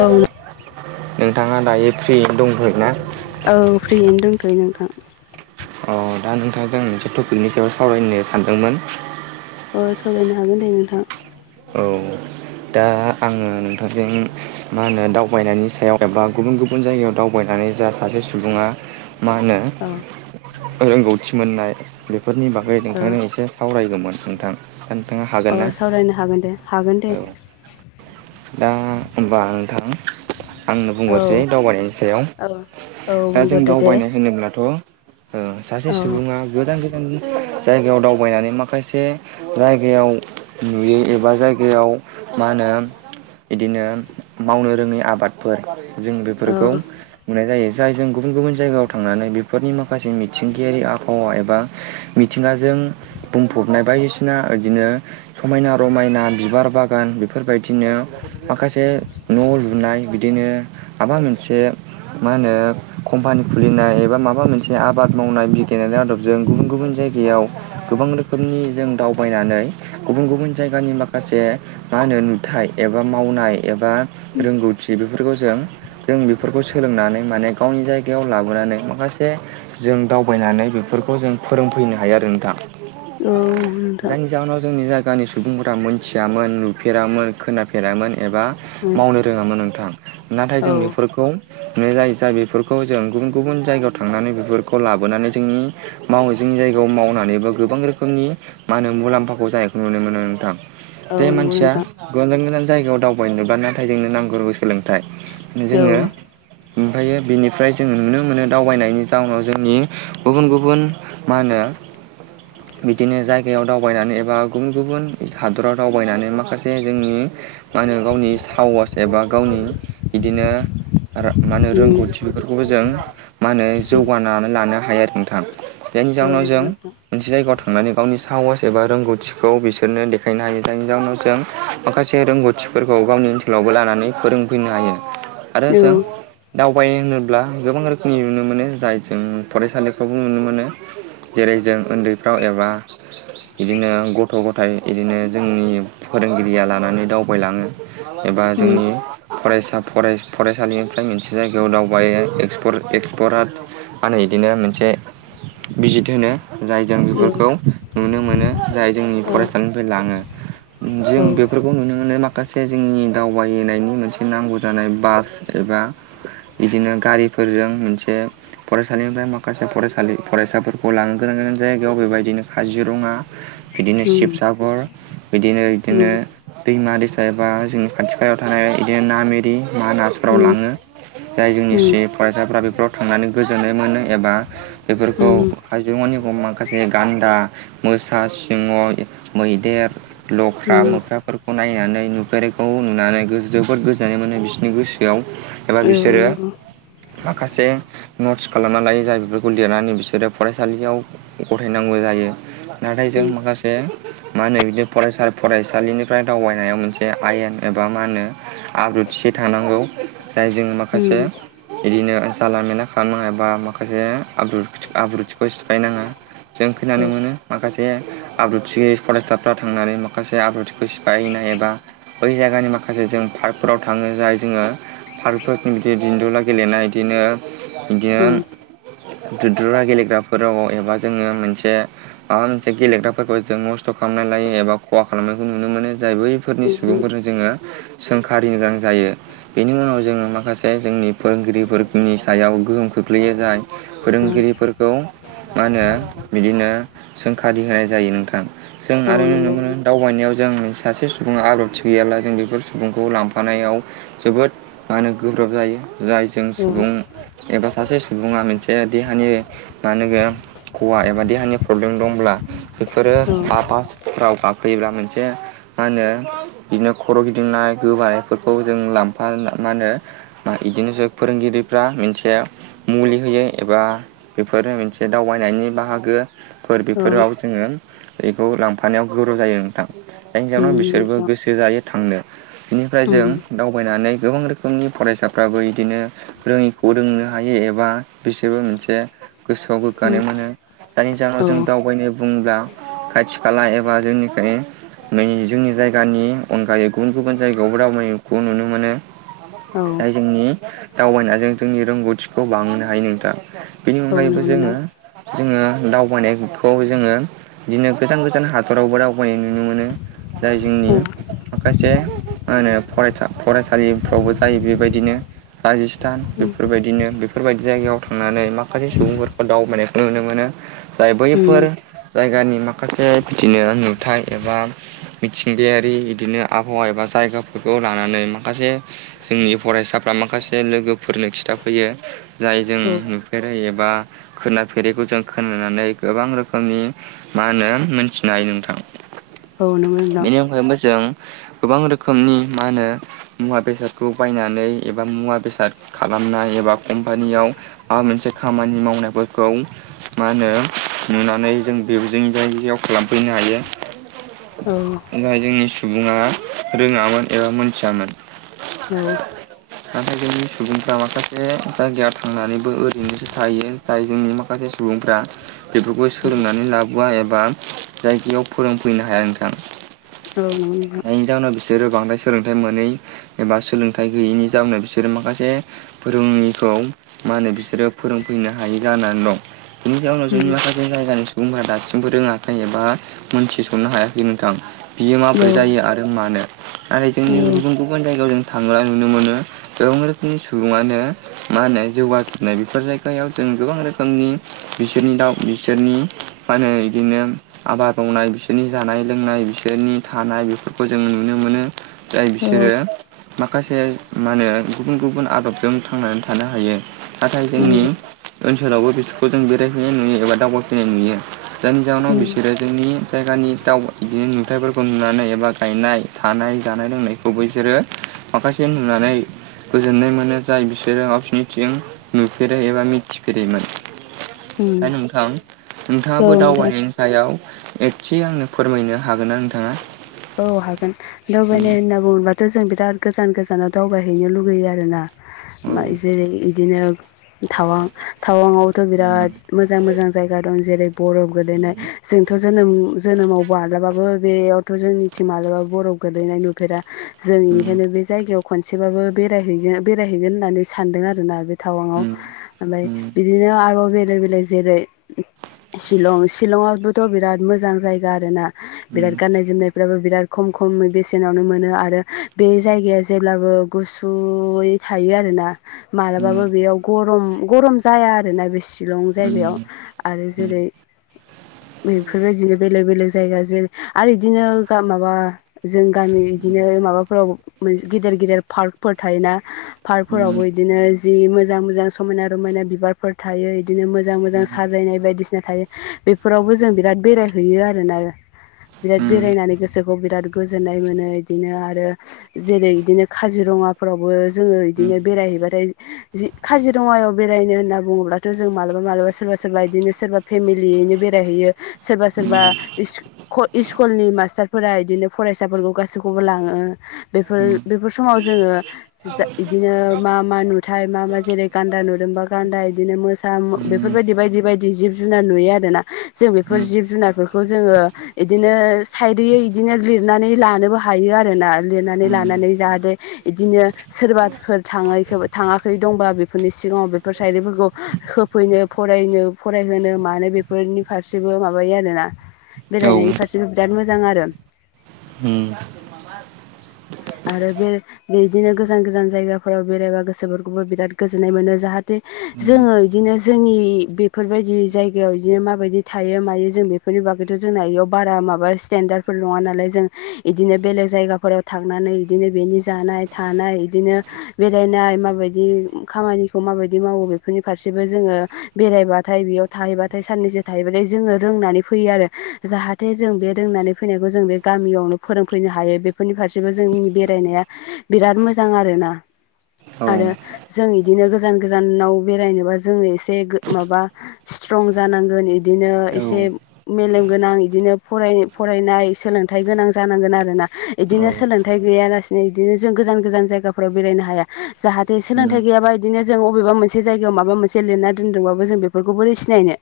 औ नोंथाङा दायो फ्रियैनो दंथ'योना? औ फ्रियैनो दंथ'यो नोंथां अ दा नोंथांजों आं मोनसे टपिकनि सायाव सावरायनो सानदोंमोन अ सावरायनो हागोन दे नोंथां औ दा आङो नोंथांजों मा होनो दावबायनायनि सायाव एबा गुबुन गुबुन- गुबुन जायगायाव दावबायनानै जा सासे सुबुङा मा होनो दा रोंगौथि मोननाय बेफोरनि बागै औ नोंथांजों एसे सावरायगोमोन नोंथां दा नोंथाङा हाग अ सावरायनो हागोन दे हागोन दे दां होनबा नोंथां आंनो औ बुंहरसै दावबायनायनि औ सायाव दा जों बुंग्रोदो दे दावबायनाय होनोब्लाथ' सासे औ सुबुङा गोदान गोदान जायगायाव दावबायनानै माखासे जायगायाव नुयो एबा जायगायाव मा होनो बिदिनो मावनो रोङै आबादफोर जों औ बेफोरखौ नुनाय जायो जाय जों गुबुन गुबुन जायगायाव थांनानै बेफोरनि माखासे मिथिंगायारि आबहावा एबा मिथिंगाजों बुंफबनाय बायदिसिना बिदिनो समायना रमायना बिबार बागान बेफोरबायदि बिदिनो माखासे न' लुनाय बिदिनो माबा मोनसे मा होनो कम्पानि खुलिनाय एबा माबा मोनसे आबाद मावनाय बिगेनायनि आदबजों गुबुन गुबुन जायगायाव बेयाव गोबां रोखोमनि जों दावबायनानै गुबुन गुबुन जायगानि माखासे मा होनो नुदों फिथाइ एबा मावनाय एबा रोंगौथि बेफोरखौ जों जों बेफोरखौ सोलोंनानै माने गावनि जायगायाव लाबोनानै माखासे जों दावबायनानै बेफोरखौ जों फोरोंफैनो हायो आरो नोंथां औ नोंथां जायनि जाहोनाव जोंनि जायगानि सुबुंफोरा मोनथियामोन नुफेरामोन खोनाफेरामोन एबा मावनो रोङामोन नोंथां नाथाय औ जों बेफोरखौ जाय जा बेफोरखौ जों गुबुन गुबुन जायगायाव थांनानै बेफोरखौ लाबोनानै जोंनि मावो जोंनि जायगायाव मावनानैबो गोबां रोखोमनि मा होनो मुलाम्फाखौ जानायखौ नुनो मोनो नोंथां औ बे नंगौ मानसिया नोंथां गोजान गोजान जायगायाव दावबायनो नुब्ला नाथाय जोंनो नांगौ गोस सोलोंथाइ औ जोङो ओमफ्रायो बेनिफ्राय जोङ नुनो मोनो दावबायनायनि जाउनाव जोंनि गुबुन गुबुन मा होनो बिदिनो जायगायाव दावबायनानै एबा गुबुन गुबुन हादराव दावबायनानै माखासे जे जोंनि मा होनो गावनि साहस एबा गावनि बिदिनो मा होनो उम रोंगौथि बेफोरखौबो जों मा होनो उम जौगानानै लानो हायो आरो नोंथां बेनि औ जाउनाव जों नंगौ नोंथां मोनसे जायगायाव थांनानै गावनि साहस एबा रोंगौथिखौ बिसोरनो देखायनो हायो जायनि जााहनाव जों माखासे रोंगौथिफोरखौ गावनि ओनसोलावबो लानानै फोरोंफैनो हायो आरो औ जों दावबायनो होनोब्ला गोबां रोखोमनि नुनो मोनो जाय जों फरायसालिफ्रावबो नुनो मोनो जेरै जों उन्दैफ्राव एबा बिदिनो गथ' गथाइ बिदिनो जोंनि फोरोंगिरिया लानानै दावबायलाङो एबा उम औ जोंनि फरायसा फरायसालिनिफ्राय मोनसे जायगायाव दावबायो एक्सपर मा होनो इदिनो मोनसे बिजित होनो जाय जों औ उम बेफोरखौ नुनो मोनो जाय जोंनि फरायसालिनिफ्राय लाङो जों उम बे खौ नुनो मोनो माखासे जोंनि दावबायनायनि मोनसे नांगौ जानाय बास एबा बिदिनो गारिफोरजों मोनसे फरायसालिनिफ्राय माखासे फरायसालि फरायसाफोरखौ लानोनो गोनां गोनान जायगायाव बेबायदिनो काजिरङा बिदिनो शिबसागर बिदिनो बिदिनो दैमा दैस एबा जोंनि खाथि खालायाव थानाय बिदिनो ना मेरि मा ना फोराव लाङो जाय जोंनि उम सि फरायसाफ्रा बेफोराव थांनानै गोजोननाय मोनो एबा बेफोरखौ उम हायजौमानि माखासे गान्दा मोसा सिङाव मैदेर लख्रा उम मोख्राफोरखौ नायनानै नुफेरैखौ नुनानै जोबोद गोजोननाय मोनो बिसोरनि गोसो बेयाव एबा औ बिसोरो नंगौ माखासे नट्स खालामना लायो जाय बेफोरखौ लिरनानै बिसोरो फरायसालियाव गथायनांगौ जायो। नाथाय जों उम माखासे मा होनो बिदि फरायसा फरायसालिनिफ्राय दावबायनायाव मोनसे आयेन एबा मा होनो? आब्रुथिसे थांनांगौ जाय जों माखासे उम बिदिनो जाला मेला खालामनाङा ए बा माखासेब आब्रुथिखौ सिफायनाङा। जों फैनानै औ मोनो माखासे आब्रुथि गै फरायसाफ्रा थांनानै माखासे आब्रुथिखौ सिफायैनाय एबा बै जायगानि माखासे जों पार्कफोराव थाङो जाय जोङो फारफोर बिदि दन्दुला गेलेनाय बिदिनो बिदिनो उम दुद्रुरा गेलेग्राफोराव एबा जोङो मोनसे आर मोनसे गेलेग्राफोरखौ जों मस्थ' खालामनानै लायो एबा खहा खालामनायखौ नुनो मोनो जाय बैफोरनि उम सुबुंफोरजों जोङो सोंखारिनो गोनां जायो। बेनि उनाव जोङो माखासे जोंनि फोरोंगिरिफोरनि सायाव गोहोम खोख्लैयो जाय फोरोंगिरिफोर मा होनो बिदिनो सोंखारि होनाय जायो नोंथां। औ नुनो नंगौ मोनो दावबायनायाव जों सासे सुबुङा आथि गैयाब्ला जों बेफोर सुबुंखौ लांफानायाव जोबोद मा होनो गोब्राब जायो जाय जों औ सुबुं एबा सासे सुबुङा मोनसे देहानि मा होनगोन हवा एबा देहानि प्रब्लेम दंब्ला बेफोरो औ बा राव गाखयोबब्ला मोनसे मा होनो बिदिनो खर' गिदिंनाय गोबायानायफोरखौ जों लांफा मा होनो? बिदिनोसो फोरोंगिरिफ्रा मोनसे मुलि होयो एबा बेफोर मोनसे दावबायनायनि बाहागो फोर औ उम बेफोराव जोङो बेखौ लां थानायानायाव गोराव जायो नोंथां दा हिनजावनाव बिसोरबो नंगौ गोसो जायो थांनो बेनिफ्राय जों दावबायनानै गोबां रोखोमनि फरायसाफ्राबो बिदिनो रोङिखौ रोंनो हायो एबा बिसोरबो मोनसे गोसोआव गोग्गानाय मोनो। जायनि जाहोनाव जों दावबायनो बुङोब्ला खाथि खाला एबा जोंनिखाय जोंनि जायगानि अनगायै गुबुन गुबुन जायगायावबो दावबायनायखौ नुनो मोनो। जाय जोंनि दावबायनायजों जोंनि रोंगौथिखौ बांहोनो हायो नोंथां। बेनि अनगायैबो नोंथां जोङो जोङो दावबायनायखौ जोङो बिदिनो गोजान गोजान हादरावबो दावगायनाय नुनो मोनो। जाय जोंनि उम माखासे मा होनो फरायसा फरायसालिफ्रावबो जायो बेबायदिनो राजस्थान बेफोरबायदिनो बेफोरबायदि जायगायाव थांनानै माखासे सुबुंफोरखौ दावबायनायखौ नुनो मोनो। जाय बैफोर उम जायगानि माखासे फिथिनो नुथाय एबा मिथिंगायारि बिदिनो आबहावा एबा जायगाफोरखौ लानानै माखासे जोंनि फरायसाफ्रा माखासे लोगोफोरनो खिथाफैयो। जाय जों औ नुफेरै एबा खोनाफेरैखौ जों खोनानानै गोबां रोखोमनि मा होनो मोनथिनो हायो नोंथां औ नंगौ नोंथां बेनि अनगायैबो जों गोबां रोखोमनि मा होनो? मुवा बेसादखौ बायनानै एबा मुवा बेसाद खालामनाय एबा कम्पानियाव माबा मोनसे खामानि मावनायफोरखौ मा होनो नुनानै जों बे जों जायायाव खालामफैनो हायो। औ जाय जोंनि सुबुङा रोङामोन एबा मोनथियामोन। औ नाथाय जोंनि सुबुंफ्रा माखासे जायगायाव थांनानैबो ओरैनोसो थायो। जाय जोंनि माखासे सुबुंफ्रा बेफोरखौ उम सोलोंनानै लाबोआ एबा जायगायाव फोरोंफैनो हाया नोंथां। औ नंगौ नोंथां जायनि जाउनाव बिसोरो बांद्राय सोलोंथाइ मोनै एबा सोलोंथाइ गैयैनि जाउनाव बिसोरो माखासे रोङिखौ मा होनो बिसोरो फोरोंफैनो हायि जानानै दं। बिनि जाउनाव जोंनि उम माखासे जायगानि सुबुंफोरा दा सिमबो रोङाखै एबा मोनथिसननो हायाखै नोंथां बियो औ माबफोर जायो आरो आरो मानो नाथाय जोंनि औ गुबुन गुबुन जायगायाव जों थांनाय नुनो मोनो। गोबां रोखोमनि सुबुङानो मा होनो जौगासुनाय बेफोर जायगायाव जों गोबां रोखोमनि बिसोरनि दाउ बिसोरनि फानो बिदिनो आबाद मावनाय बिसोरनि जानाय लोंनाय बिसोरनि थानाय बेफोरखौ जों नुनो मोनो। जाय औ औ बिसोरो माखासे मा होनो गुबुन गुबुन आदबजों थांनानै थानो हायो। नाथाय उम जोंनि ओनसोलावबो बिसोरखौ जों बेरायफैनाय नुयो एबा दावबायफैनाय नुयो। जायनि जाहोनाव उम बिसोरो जोंनि जायगानि दाउ बिदिनो नुथाइफोरखौ नुनानै एबा गायनाय थानाय जानाय लोंनाय खौ बिसोरो माखासे नुनानै गोजोननाय मोनो जाय बिसोरो गावसोरनिथिं नुफेरो एबा मिथिफेरैमोन ओमफाय नोंथां औ नोंथाङाबो नोंथां दावबायनायनि सायाव एबथि आंनो फोरमायनो हागोन ना नोंथाङा औ हागोन दावबायनाय होनना बुङोबाथ जों बिराद गोजान गोजानाव दावबायहैनो लुगैयो आरोना औ मा जेरै बिदिनो थावां टाउनआवथ' बिराद मोजां मोजां जायगा दं जेरै बरफ गोलैनाय जोंथ' जोनोम जोनोमाव माब्लाबाबो बेयावथ' जोंनिथिं माब्लाबाबो बर' गोग्लैनाय नुफेरा जों बेनिखायनो बे जायगायाव खनसेबाबो बेरायहै बेरायहैगोन होननानै सानदों आरोना बे टावाङाव ओमफ्राय बिदिनो आरोबाव बेलेक बेलेक जेरै शिलं शिलंआबोथ' बिराद मोजां जायगा आरो ना बिराद गाननाय जोमनायफ्राबो बिराद खम खम बेसेनावनो मोनो आरो बे जायगाया जेब्लाबो गुसुयै थायो आरोना मालाबाबो बेयाव गरम गरम जाया आरोना बे शिलं जायगायाव आरो जेरै बेफोरबायदिनो बेलेग बेलेग जायगा जों आरो बिदिनो माबा जों गामि इदिनो माबाफोराव गिदिर गिदेर पार्कफोर थायोना पार्कफोरावबो बिदिनो जि मोजां मोजां समायना रमायना बिबार फोर थायो बिदिनो मोजां मोजां साजायनाय बायदिसिना थायो। बेफोरावबो जों बिराद बेरायहैयो आरोना बिराद बेरायनानै गोसोखौ बिराद गोजोननाय मोनो बिदिनो आरो जेरै बिदिनो काजिरङाफोरावबो जोङो इदिनो बेरायहैबाथाय जि काजिरङायाव बेरायनो होनना बुङोब्लाथ जों मालाबा मालाबा सोरबा सोरबा बिदिनो सोरबा फेमिलियैनो बेरायहैयो सोरबा सोरबा इस स्कुलनि मास्टारफोरा बिदिनो फरायसाफोरखौ गासैखौबो लाङो बेफोर बेफोर समाव जोङो जा इदिनो मा मा नुथाय मा मा जेरै गान्दा नुदोंबा गान्दा बिदिनो मोसा बेफोरबायदि बायदि बायदि जिब जुनार नुयो आरो ना जों बेफोर जिब जुनारफोरखौ जोङो बिदिनो सायडयै इदिनो लिरनानै लानोबो हायो आर ना लिरनानै लानानै जाहाथे बिदिनो सोरबाफोर थाङै थाङाखै दंबा बेफोरनि सिगाङाव बेफोर सायरफोरखौ होफैनो फरायनो फरायहोनो मानो बेफोरनि फारसेबो माबायो आरोना [inaudible] बेरायनायनि फारसेबो बिराद मोजां आरो उम आरो बे बेदिनो गोजान गोजान जायगाफोराव बेरायबा गोसोफोरखौबो बिराद गोजोननाय मोनो जाहाथे जोङो इदिनो जोंनि बेफोरबायदि जायगायाव बिदिनो माबायदि थायो मायो जों बे बेफोरनि बागैथ जोंना बेयाव बारा माबा स्टेनडार्फोर नङा नालाय जों बिदिनो बेलेग जायगाफोराव था थांनानै बिदिनो बेनि जानाय थानाय बिदिनो बेरायनाय माबायदि खामानि माबायदि मावो बेफोरनि फारसेबो जोङो बेरायबाथाय बेयाव थाहैबाथाय साननो थायोबथाय जोङो रोंनानै फैयो आरो जाहाथे जों बे रोंनानै फैनायखौ जों बे गामयावनो फोरोंफैनो हायो बेफोरनिफ्राय गसिबो जोंनि बेरायनाया बिराद मोजां आरोना आरो जों इदिनो गोजान गोजानाव बेरायनोबा जोङो एसे माबा स्ट्रं जानांगोन इदिनो औ एसे मेलेम गोनां बिदिनो फराय फरायनाय सोलोंथाइ गोनां जानांगोन आरोना बिदिनो सोलोंथाइ गैयालासिनो बिदिनो जों गोजान गोजान जायगाफोराव बेरायनो हाया जाहाथे सोलोंथाइ गैयाबा बिदिनो जों अबेबा मोनसे जायगायाव माबा मोनसे लिरना दोनदोंबाबो जों बेफोरखौ बोरै सिनायनो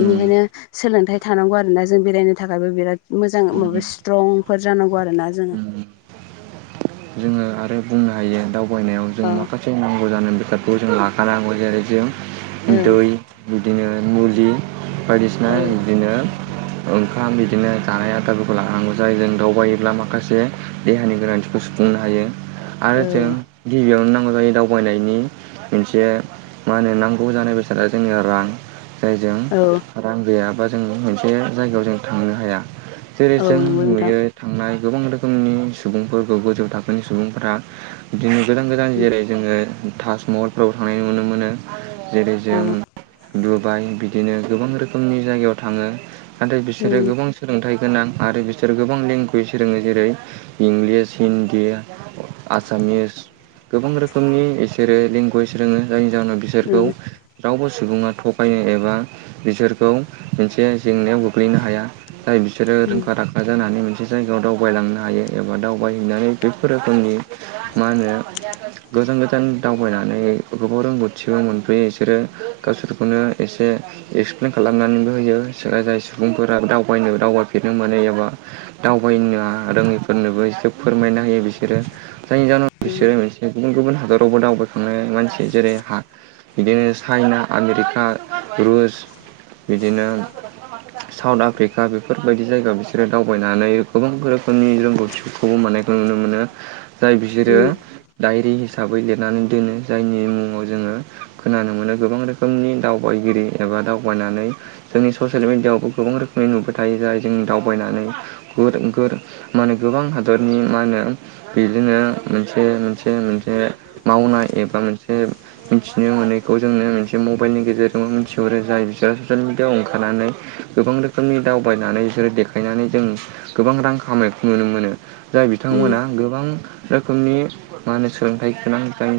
बेनिखायनो सोलोंथाइ थानांगौ आरोना जों बेरायनो थाखायबो बिराद मोजां औ माबा स्ट्रंफोर जानांगौ आरो ना जोङो जोङो आरो बुंनो हायो दावबायनायाव जों अ माखासे फसे नांगौ जानाय बेसादखौ जों लाखानांगौ जेरै जों दै बिदिनो मुलि बायदिसिना ओ औ बिदिनो ओंखाम बिदिनो जानाय आदारफोरखौ लानांगौ जायो जों दाउ बायोब्ला माखासे माखासे देहानि गोनांथिखौ सुफुंनो हायो आरो जों औ गिबियावनो नांगौ जायो दावबायनायनि मोनसे मा होनो नांगौ जानाय बेसादा जोंनिया रां जायजों औ रां गैयाबा जों मोनसे जायगायाव जों थांनो हाया जेरै औ जों नंगौ नोंथां नुयो थांनाय गोबां रोखोमनि सुबुंफोरखौ गोजौ थाखोनि सुबुंफोरा बिदिनो गोदान गोदान जेरै जोङो ताजमहलफ्राव थांनाय नुनो मोनो जेरै जों औ डुबाइ बिदिनो गोबां रोखोमनि जायगायाव थाङो नाथाय बिसोरो उम गोबां सोलोंथाइ गोनां आरो बिसोर गोबां लेंगुवेज रोङो जेरै इंलिस हिन्दी आसामिस गोबां रोखोमनि बिसोरो लेंगुवेज रोङो जायनि जाहोनाव बिसोरखौ उम रावबो सुबुङा थगायनो एबा बिसोरखौ मोनसे जेंनायाव गोग्लैनो हाया जाय बिसोरो उम रोंखा राखा जानानै मोनसे जायगायाव दावबायलांनो हागा हायो एबा दावबायहैनानै बेफोर रोखोमनि मा होनो गोजान गोजान दावबायनानै गोबाव रोंगौथिबो मोनबोयो बिसोरो गावसोरखौनो एसे एक्सप्लेन खालामनानैबो होयो जाय सुबुंफोरा दावबायनो दावबायफेरनो मोनै एबा दावबायनोा रोङैफोरनोबो ए फोरमायना होयो बिसोरो जायनि जाहाव बिसोरो से गुबुन गुबुन हादरावबो दावबायखांनाय मानसि जेरै हा बिदिनो चाइना आमेरिका रुस बिदिनो साउथ आफ्रिका बेफोरबायदि जायगायाव बिसोरो दावबायनानै गोबां रोखोमनि ग बिसोरखौबो माने नुनो मोनो जाय बिसोरो उम डायरि हिसाबै लिरनानै दोनो जायनि मुङाव जोङो खोनानो मोनो गोबां रोखोम रोखोमनि दावबायगिरि एबा दावबायनानै जोंनि ससियेल मिडियायावबो गोबां रोखोमनि नुबाय थायो जाय जोंनि दावबायनानै गुर गोर मा होने गोबां हादरनि मा होनो बिदिनो मोनसे मोनसे मोनसे मावनाय एबा मोनसे मिथिनो मोनैखौ जोंनो मोनसे मबाइलनि गेजेरजों मिथिहरो जाय बिसोरो ससियेल मिडियाआव ओंखारनानै गोबां रोखोमनि दावबायनानै बिसोरो देखायनानै जों गोबां रां खामाय नुनो मोनो जाय उम बिथांमोना गोबां रोखोमनि मा होनो सोलोंथाइ गोनां